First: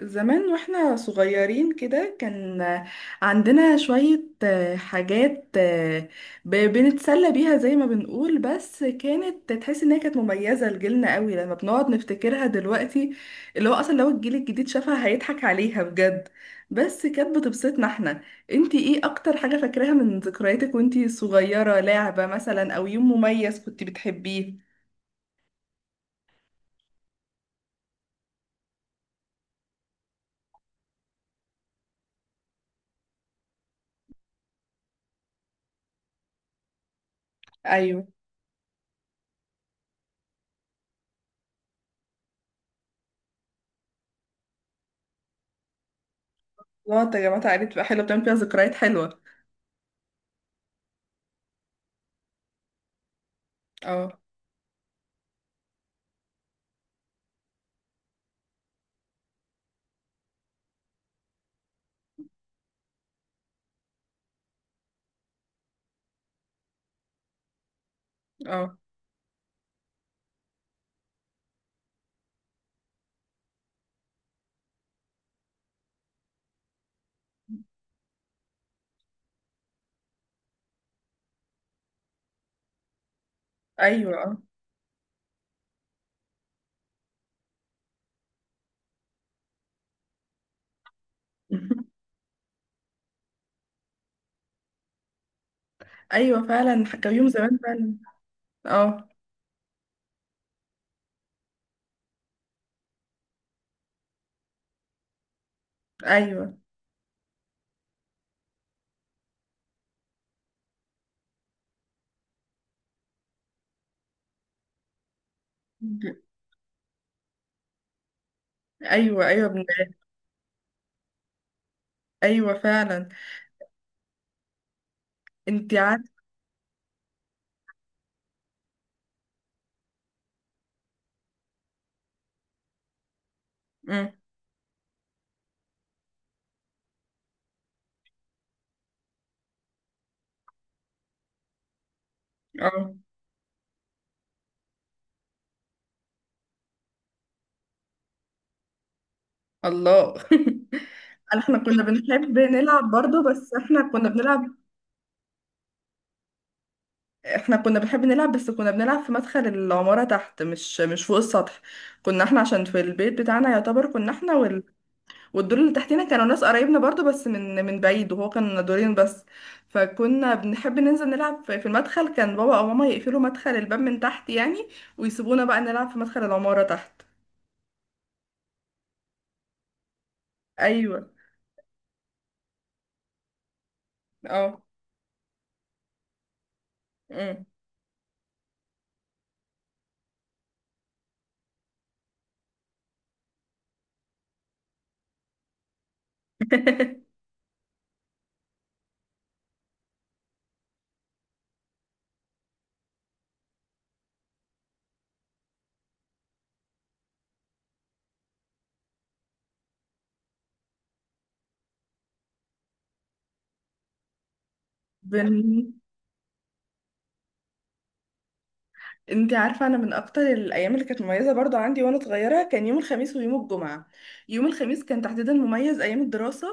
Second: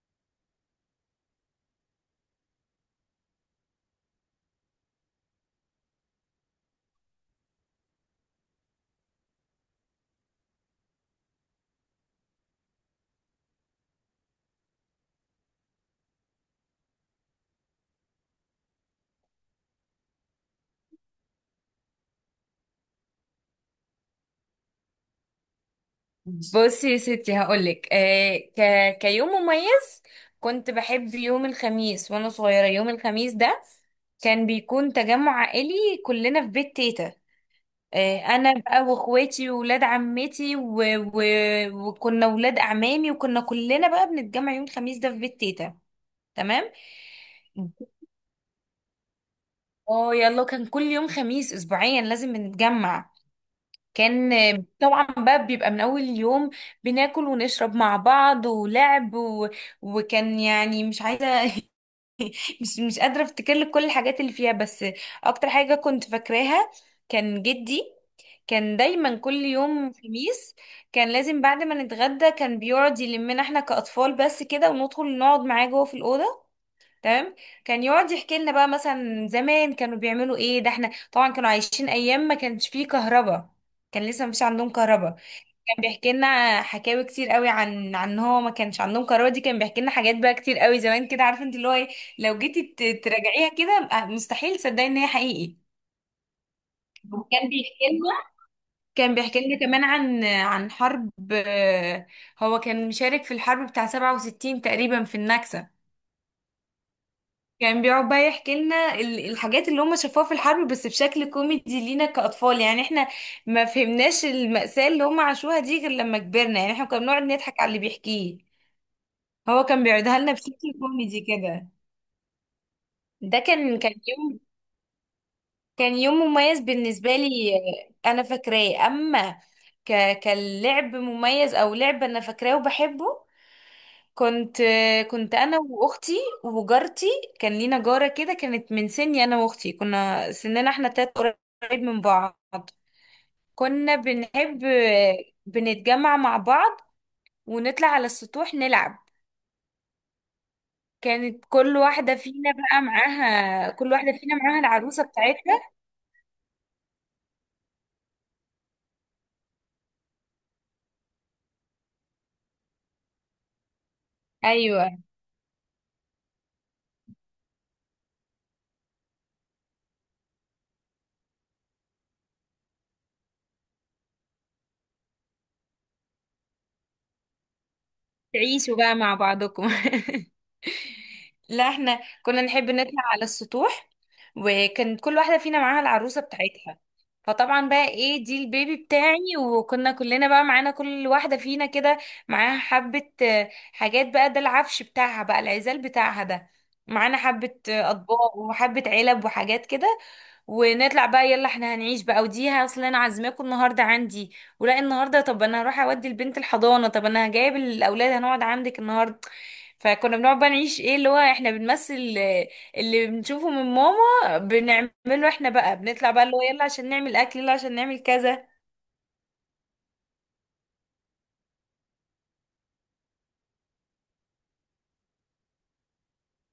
زمان واحنا صغيرين كده كان عندنا شوية حاجات بنتسلى بيها زي ما بنقول، بس كانت تحس انها كانت مميزة لجيلنا قوي لما بنقعد نفتكرها دلوقتي. اللي هو اصلا لو الجيل الجديد شافها هيضحك عليها بجد، بس كانت بتبسطنا احنا. انتي ايه اكتر حاجة فاكراها من ذكرياتك وانتي صغيرة؟ لعبة مثلا او يوم مميز كنت بتحبيه؟ بصي يا ستي، هقولك كيوم مميز، كنت بحب يوم الخميس وانا صغيرة. يوم الخميس ده كان بيكون تجمع عائلي، كلنا في بيت تيتا. ايوه. انا بقى واخواتي وولاد عمتي و... وكنا ولاد اعمامي، وكنا كلنا بقى بنتجمع يوم الخميس ده في بيت تيتا، تمام. الله يا جماعة، عائلة بقى حلوة بتعمل فيها ذكريات حلوة. اه يلا، كان كل يوم خميس اسبوعيا لازم نتجمع. اه. كان طبعا بقى بيبقى من اول يوم بناكل ونشرب مع بعض ولعب وكان، يعني، مش عايزه مش قادره افتكر لك كل الحاجات اللي فيها، بس اكتر حاجه كنت فاكراها كان جدي. كان اه. دايما كل يوم خميس، كان لازم بعد ما نتغدى كان بيقعد يلمنا احنا كأطفال بس كده، وندخل نقعد معاه جوه في الأوضة، تمام. كان يقعد يحكي لنا بقى مثلا زمان كانوا بيعملوا ايه. ده احنا طبعا كانوا عايشين ايام ما كانش فيه كهرباء، كان ايوه. لسه اه. مفيش عندهم كهرباء. كان بيحكي لنا حكاوي كتير قوي عن إن هو ما كانش عندهم كهرباء دي، كان بيحكي لنا حاجات بقى كتير قوي زمان كده، عارفه انت اللي هو ايه. لو جيتي تراجعيها كده، مستحيل تصدقي ان هي حقيقي. ايوه فعلا، كان يوم وكان زمان بيحكي فعلا. لنا اه. كان بيحكي لنا كمان عن حرب، هو كان مشارك في الحرب بتاع 67 تقريبا، في النكسة. ايوه كان بيقعد بقى يحكي لنا الحاجات اللي هم شافوها في الحرب، بس بشكل كوميدي لينا كأطفال. يعني احنا ما فهمناش المأساة اللي هم عاشوها دي غير لما كبرنا. يعني احنا كنا بنقعد نضحك على اللي بيحكيه، ايوه. ايوه هو ابن-. كان بيقعدها لنا بشكل كوميدي كده. ايوه فعلا. ده كان كان يوم انت كان عارفه. يوم مميز بالنسبة لي. انا فاكراه. اما كاللعب مميز او لعب، انا فاكراه وبحبه. أمم. كنت كنت انا واختي وجارتي. كان لينا جاره كده كانت من سني، انا واختي كنا سننا احنا تلات قريب من بعض. اه. كنا بنحب بنتجمع مع بعض، ونطلع على السطوح نلعب. الله. كانت احنا كنا بنحب نلعب برضه، بس احنا كل كنا واحده فينا بنلعب. معاها العروسه بتاعتها. احنا كنا بنحب نلعب، بس كنا بنلعب في مدخل العمارة تحت، مش فوق السطح. كنا احنا عشان في البيت بتاعنا يعتبر كنا احنا، ايوه، والدور اللي تحتنا كانوا ناس قرايبنا برضو، بس من بعيد، وهو كان دورين بس. فكنا بنحب ننزل نلعب في المدخل. كان بابا او ماما يقفلوا مدخل الباب من تحت يعني، ويسيبونا بقى نلعب في مدخل العمارة تحت. تعيشوا بقى مع بعضكم ايوه. لا احنا كنا نحب نطلع على السطوح، اه. وكان كل واحدة فينا معاها العروسة بتاعتها. أمم. فطبعا بقى ايه، دي البيبي بتاعي. وكنا كلنا بقى معانا، كل واحدة فينا كده معاها حبة حاجات بقى، ده العفش بتاعها بقى، العزال بتاعها ده. معانا حبة أطباق وحبة علب وحاجات كده. ونطلع بقى يلا احنا هنعيش بقى، ودي اصل انا عازماكم النهارده عندي ولا النهارده، طب انا هروح اودي البنت الحضانه، طب انا جايب الاولاد هنقعد عندك النهارده. فكنا بنقعد بقى نعيش، ايه اللي هو، احنا بنمثل اللي بنشوفه من ماما بنعمله احنا بن... بقى. بنطلع بقى اللي هو يلا عشان نعمل اكل، يلا عشان نعمل كذا. انت عارفة، انا من اكتر الايام اللي كانت مميزة برضو عندي وانا صغيرة كان يوم الخميس ويوم الجمعة. يوم الخميس كان تحديدا مميز ايام الدراسة،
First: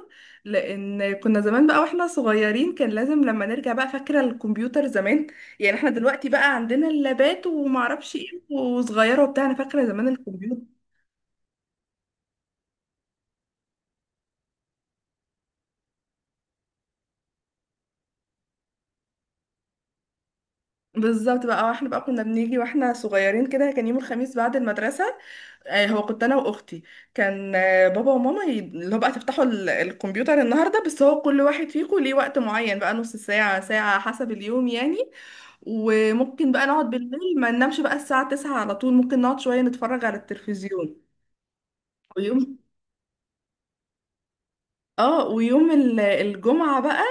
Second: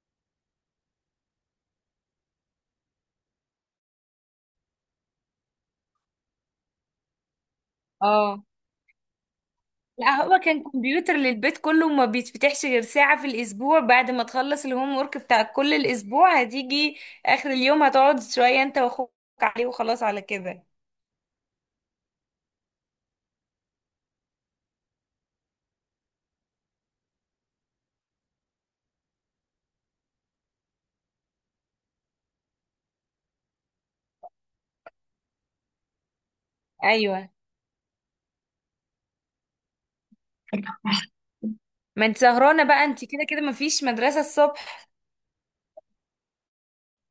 لان كنا زمان بقى واحنا صغيرين كان لازم لما نرجع بقى، فاكرة الكمبيوتر زمان؟ يعني احنا دلوقتي بقى عندنا اللابات ومعرفش ايه اه، وصغيرة وبتاع، انا فاكرة زمان لا هو كان الكمبيوتر. كمبيوتر للبيت كله وما بيتفتحش غير ساعة في الأسبوع، بعد ما تخلص الهوم ورك بتاع كل الأسبوع هتيجي آخر اليوم هتقعد شوية أنت وأخوك عليه، وخلاص على كده. بالظبط بقى، واحنا بقى كنا بنيجي واحنا صغيرين كده كان يوم الخميس بعد المدرسة. هو كنت انا واختي، كان بابا وماما اللي هو بقى تفتحوا الكمبيوتر النهارده، بس هو كل واحد فيكم ليه وقت معين بقى، نص ساعة ساعة حسب اليوم يعني. وممكن بقى نقعد أيوة، بالليل ما ننامش بقى الساعة 9 على طول، ممكن نقعد شوية نتفرج على التلفزيون. ما أنت ويوم سهرانة بقى، أنت كده كده مفيش مدرسة الصبح. اه، ويوم الجمعة بقى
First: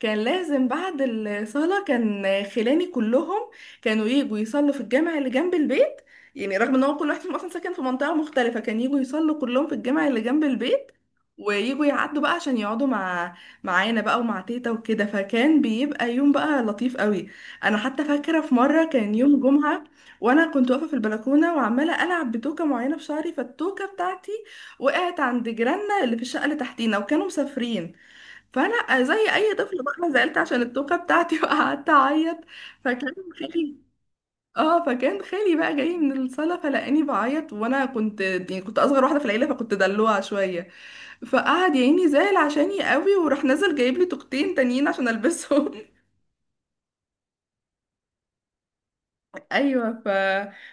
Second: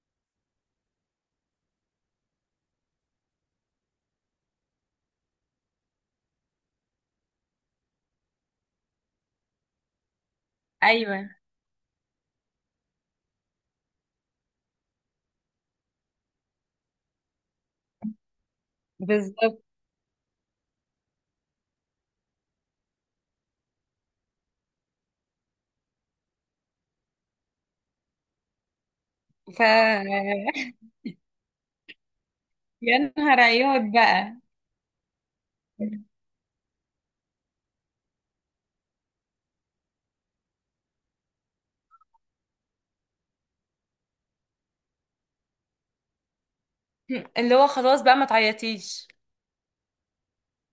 كان لازم بعد الصلاة، كان خلاني كلهم كانوا يجوا يصلوا في الجامع اللي جنب البيت، يعني رغم ان هو كل واحد فيهم اصلا ساكن في منطقة مختلفة كان يجوا يصلوا كلهم في الجامع اللي جنب البيت، أيوة ويجوا يعدوا بقى عشان يقعدوا مع معانا بقى ومع تيتا وكده، فكان بيبقى يوم بقى لطيف قوي. انا حتى فاكرة في مرة كان يوم بالظبط، جمعة وانا كنت واقفة في البلكونة وعمالة العب بتوكة معينة في شعري، فالتوكة بتاعتي وقعت عند جيراننا اللي في الشقة اللي تحتينا، وكانوا مسافرين. فأنا زي أي ف طفل بقى أنا زعلت عشان التوكة بتاعتي وقعدت أعيط. يا فكان نهار خالي، عياط بقى، اه، فكان خالي بقى جاي من الصالة فلقاني بعيط، وأنا كنت يعني كنت أصغر واحدة في العيلة فكنت دلوعة شوية، فقعد يا عيني زعل عشاني قوي، وراح نزل جايب لي توكتين تانيين عشان ألبسهم. اللي هو خلاص بقى ما تعيطيش. ايوه.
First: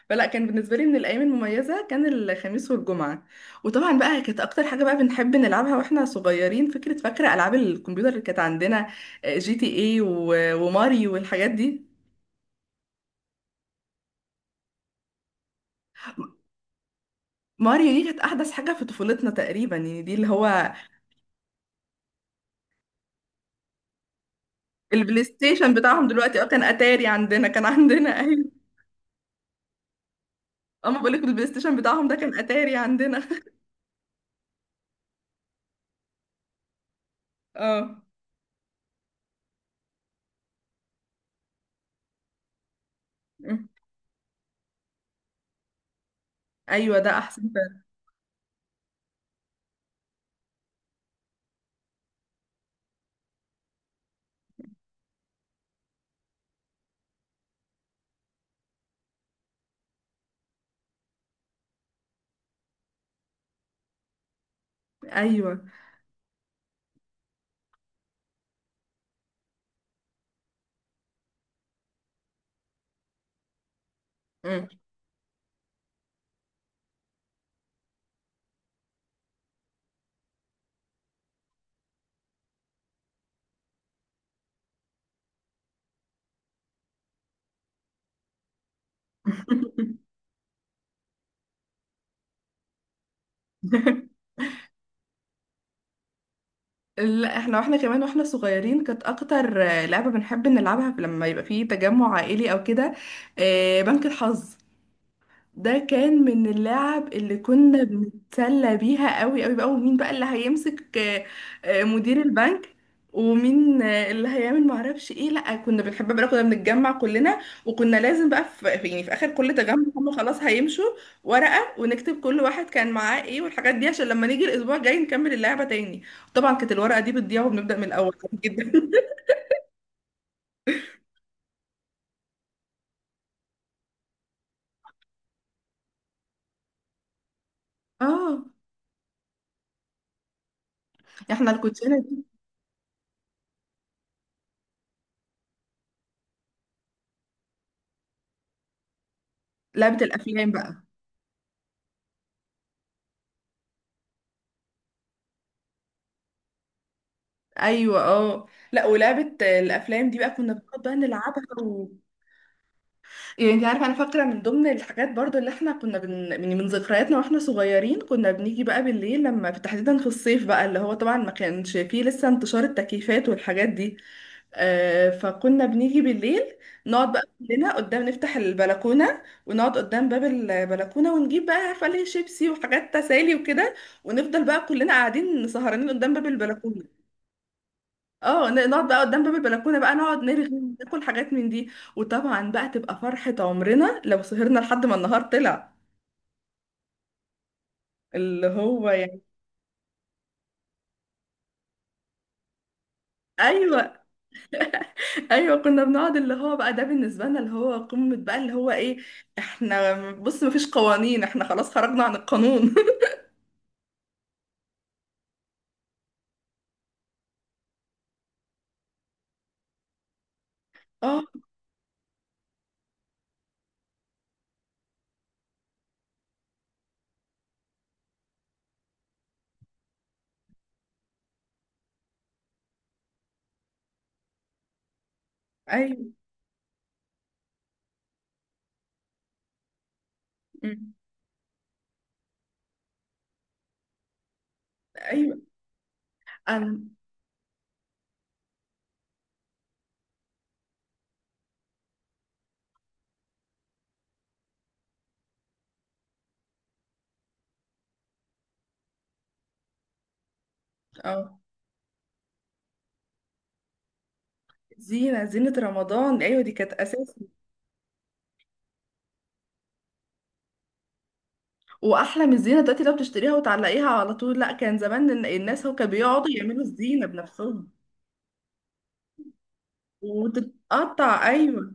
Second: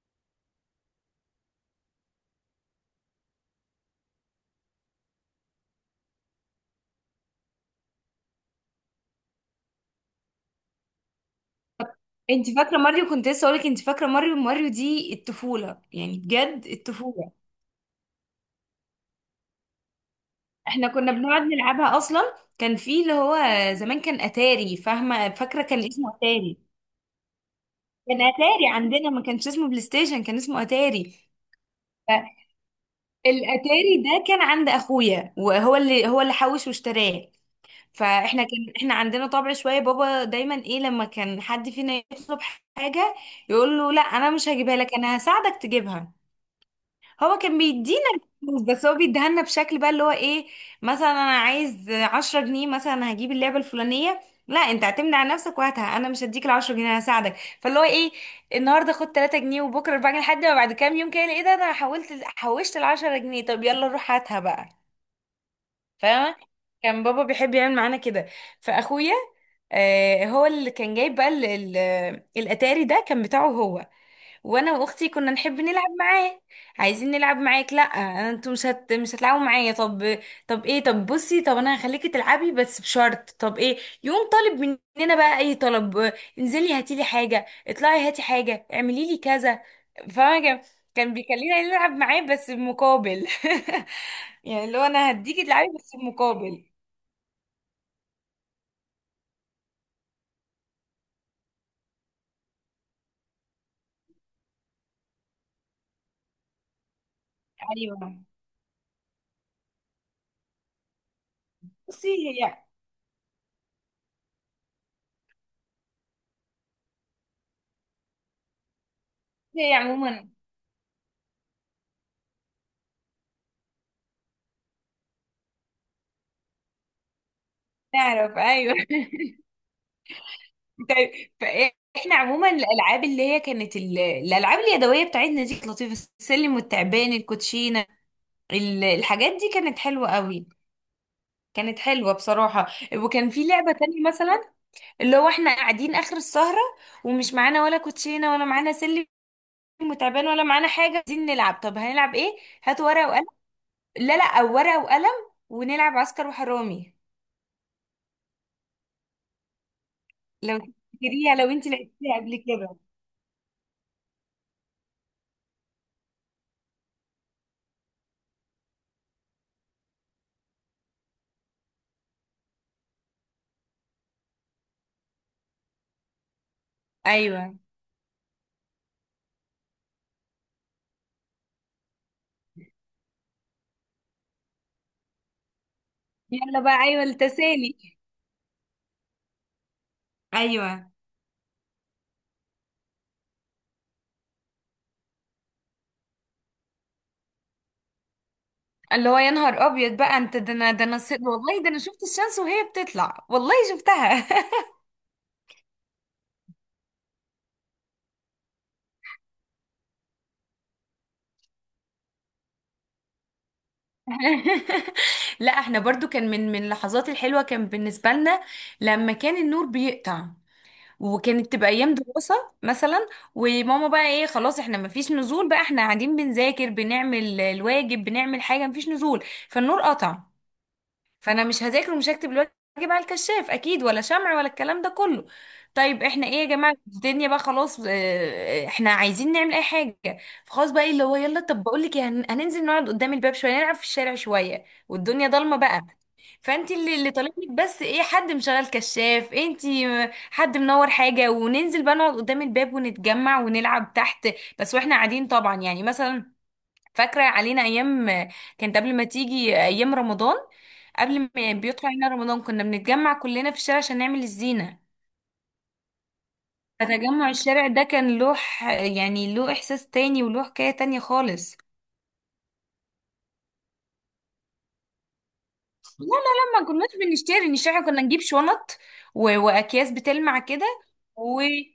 فلا، كان بالنسبه لي من الايام المميزه كان الخميس والجمعه. وطبعا بقى كانت اكتر حاجه بقى بنحب نلعبها واحنا صغيرين، فاكره العاب الكمبيوتر اللي كانت عندنا؟ جي تي اي و... وماريو والحاجات دي. انت فاكره ماريو؟ كنت لسه اقولك، انت فاكره ماريو؟ ماريو دي الطفوله، يعني بجد الطفوله. ماريو دي كانت احدث حاجه في طفولتنا تقريبا، يعني دي اللي هو احنا كنا بنقعد نلعبها اصلا. كان في اللي هو زمان كان اتاري، البلاي فاهمه، فاكره، ستيشن كان بتاعهم اسمه دلوقتي. اه اتاري. كان اتاري عندنا، كان عندنا. كان ايوه. اتاري عندنا، ما كانش اسمه بلاي ستيشن، كان اسمه اما بقول اتاري. لك البلاي ستيشن بتاعهم ده كان اتاري عندنا. فالاتاري ده كان عند اخويا، وهو اللي هو اللي حوش واشتراه. اه. فاحنا كان احنا عندنا طبع شويه، بابا دايما ايه لما كان حد فينا يطلب حاجه أمم. يقول له: لا انا مش هجيبها لك، انا هساعدك تجيبها. ايوه ده هو احسن كان فعلا. بيدينا الفلوس، بس هو بيديها لنا بشكل بقى اللي هو ايه. مثلا: انا عايز 10 جنيه مثلا هجيب اللعبه الفلانيه. لا انت اعتمد على نفسك وهاتها، انا مش هديك ال 10 جنيه، انا هساعدك. فاللي هو ايه: النهارده خد 3 جنيه، وبكره 4 جنيه، لحد ما بعد كام يوم كده ايه ده، انا حولت حوشت ال 10 جنيه، طب يلا روح هاتها بقى. ايوه. فاهمة؟ كان بابا بيحب يعمل معانا كده. فاخويا هو اللي كان جايب بقى الاتاري ده كان بتاعه هو. وانا واختي كنا نحب نلعب معاه. عايزين نلعب معاك؟ لا، انتوا مش هتلعبوا معايا. طب، طب ايه؟ طب بصي، طب انا هخليكي تلعبي بس بشرط. طب ايه؟ يقوم طالب مننا بقى اي طلب: انزلي هاتي لي حاجه، اطلعي هاتي حاجه، اعملي لي كذا. فاهمه كان بيخلينا نلعب معاه بس بمقابل يعني اللي هو انا هديكي تلعبي بس بمقابل. لا احنا، واحنا كمان واحنا صغيرين، كانت اكتر لعبة بنحب نلعبها لما يبقى فيه تجمع عائلي او كده، بنك الحظ. ده كان من اللعب اللي كنا ايوه، بنتسلى بيها قوي قوي بقى. ومين بقى اللي هيمسك بصي، مدير هي البنك؟ ومين اللي هيعمل معرفش ايه. لا كنا بنحب بقى كنا بنتجمع كلنا، وكنا لازم بقى يعني في اخر كل هي تجمع هم عموما خلاص هيمشوا ورقة ونكتب كل واحد كان معاه ايه والحاجات دي، عشان لما نيجي الاسبوع الجاي نكمل اللعبة تاني. طبعا كانت الورقة دي بتضيع وبنبدأ من الاول نعرف، عادي جدا. ايوه طيب، فاحنا عموما الالعاب اللي هي كانت الالعاب اليدويه بتاعتنا دي كانت لطيفه: السلم والتعبان، الكوتشينه، اه. الحاجات دي كانت حلوه قوي، احنا كانت الكوتشينة حلوه دي. بصراحه. وكان في لعبه تانية مثلا، اللي هو احنا قاعدين اخر السهره ومش معانا ولا كوتشينه ولا معانا سلم لعبة وتعبان ولا الافلام معانا بقى. حاجه، عايزين نلعب. طب هنلعب ايه؟ هاتوا ورقه وقلم، لا لا، او ورقه وقلم، ونلعب عسكر وحرامي. ايوه اه. لا ولعبه الافلام دي بقى كنا لو بنقعد بقى تفتكريها، لو نلعبها انت و... لعبتيها قبل كده. يعني انت عارفه، انا فاكره من ضمن الحاجات برضو اللي احنا كنا من من ذكرياتنا واحنا صغيرين، كنا بنيجي بقى بالليل لما تحديدا في الصيف بقى، اللي هو طبعا ما كانش فيه لسه انتشار التكييفات والحاجات دي. آه، فكنا بنيجي بالليل نقعد بقى ايوه، كلنا قدام، نفتح البلكونه ونقعد قدام باب البلكونه ونجيب بقى عارفه ليه شيبسي وحاجات تسالي وكده، ونفضل بقى كلنا قاعدين سهرانين قدام باب يلا بقى، البلكونه. ايوه التسالي. اه، نقعد بقى قدام باب البلكونه بقى، نقعد نرغي، ايوه، ناكل حاجات من دي. وطبعا بقى تبقى فرحه عمرنا لو سهرنا لحد ما النهار طلع، اللي هو اللي هو يعني. يا نهار ابيض بقى، انت ده، انا ده، انا والله ده انا شفت الشمس وهي بتطلع، والله ايوه. شفتها ايوه كنا بنقعد اللي هو بقى، ده بالنسبه لنا اللي هو قمه بقى، اللي هو ايه، احنا بص مفيش قوانين، احنا خلاص خرجنا عن القانون. لا احنا برضو كان من اللحظات الحلوة كان بالنسبة لنا لما كان النور بيقطع، اه. وكانت تبقى ايام دراسة مثلا، وماما بقى ايه خلاص احنا مفيش نزول بقى، احنا قاعدين بنذاكر بنعمل الواجب بنعمل حاجة، مفيش نزول. فالنور قطع، فانا مش هذاكر ومش هكتب الواجب على الكشاف اكيد، ولا شمع ولا الكلام ده كله. طيب ايوه. احنا ايه يا جماعه، الدنيا بقى خلاص احنا عايزين نعمل اي حاجه. فخلاص بقى إيه، أمم. اللي هو يلا، طب بقول لك إيه، هننزل نقعد قدام الباب شويه، نلعب في الشارع شويه والدنيا ايوه ضلمه بقى. فانت انا. اللي طالب لك بس ايه، حد مشغل كشاف انت، حد منور حاجه، وننزل بقى نقعد قدام الباب ونتجمع ونلعب تحت. بس واحنا قاعدين طبعا، يعني مثلا، فاكرة علينا أيام كانت قبل ما تيجي أيام رمضان. اه. قبل ما بيطلع علينا رمضان كنا بنتجمع كلنا في الشارع عشان نعمل الزينة. زينة، زينة رمضان، ايوه دي كانت اساسي. فتجمع الشارع ده كان له يعني له إحساس تاني وله حكاية تانية خالص. واحلى من الزينة دلوقتي لو بتشتريها وتعلقيها على طول. لا كان زمان الناس هو كانوا بيقعدوا يعملوا ما كناش الزينة بنشتري، بنفسهم. كنا نجيب شنط وأكياس بتلمع كده، وتتقطع، ايوه.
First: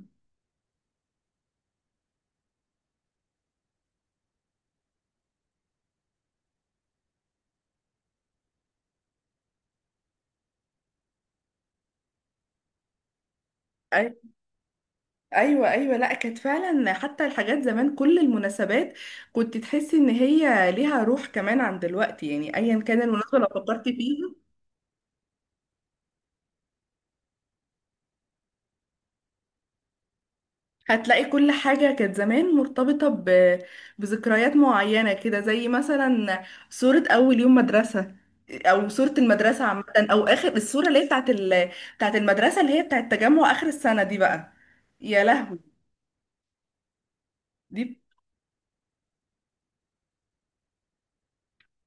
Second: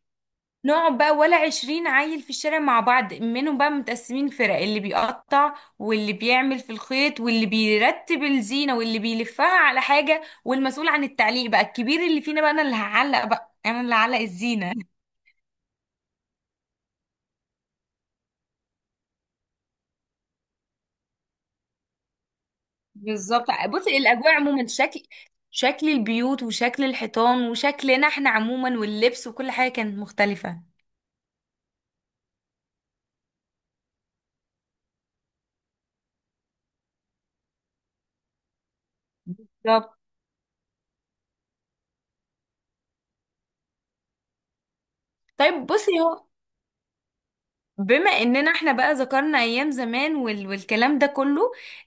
نقعد بقى ولا عشرين عيل في الشارع مع بعض، منهم بقى متقسمين فرق، اللي بيقطع واللي بيعمل في الخيط واللي بيرتب الزينة واللي بيلفها على حاجة، والمسؤول عن التعليق بقى الكبير اللي فينا بقى، انا اللي هعلق بقى، انا اللي هعلق أي-. الزينة ايوه ايوه. لا كانت فعلا، حتى الحاجات زمان كل المناسبات كنت تحسي ان هي ليها روح كمان عن دلوقتي. يعني ايا كان المناسبه لو بالظبط، فكرتي بصي الاجواء فيها عموما، شكل البيوت وشكل الحيطان وشكلنا احنا عموما واللبس وكل حاجة كانت مختلفة. هتلاقي كل حاجه كانت زمان مرتبطه ب... بذكريات معينه كده، زي مثلا صوره اول يوم مدرسه، او صوره المدرسه عامه، بالظبط. او اخر الصوره اللي هي بتاعت المدرسه اللي هي بتاعت تجمع اخر السنه دي بقى. يا طيب لهوي. بصي، هو دي. بما اننا احنا بقى ذكرنا ايام زمان والكلام ده كله،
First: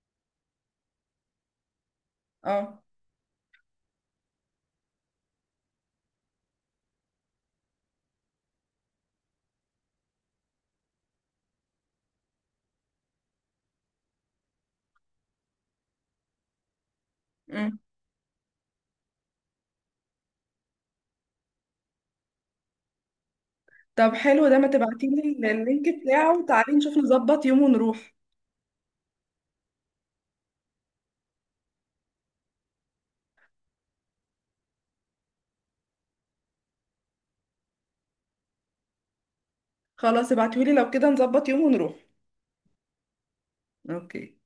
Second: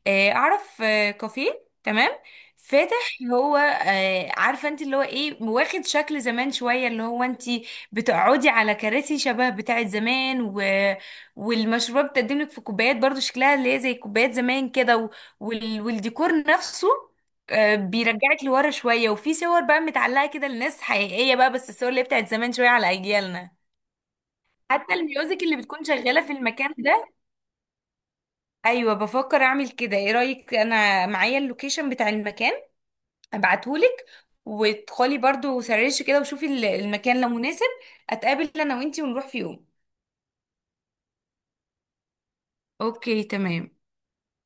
اعرف كافيه تمام، اه. فاتح، هو عارفه انت اللي هو ايه، واخد شكل زمان شويه، اللي هو انت بتقعدي على كراسي شبه بتاعه زمان والمشروبات بتقدم لك في كوبايات برضو شكلها اللي هي زي كوبايات زمان كده والديكور نفسه، إمم. بيرجعك لورا شويه. وفي صور بقى متعلقه كده لناس حقيقيه بقى، بس الصور اللي هي بتاعت زمان شويه على اجيالنا. طب حلو ده، ما حتى تبعتيلي الميوزك اللي بتكون اللينك شغالة في بتاعه، المكان تعالي نشوف ده. نظبط يوم ونروح. ايوه، بفكر اعمل كده. ايه رأيك؟ انا معايا اللوكيشن بتاع المكان، ابعتهولك. وادخلي برضو سرشي كده وشوفي المكان لو مناسب، اتقابل انا وانتي ونروح في يوم. خلاص ابعتيهولي، لو كده نظبط يوم ونروح. اوكي تمام. اوكي.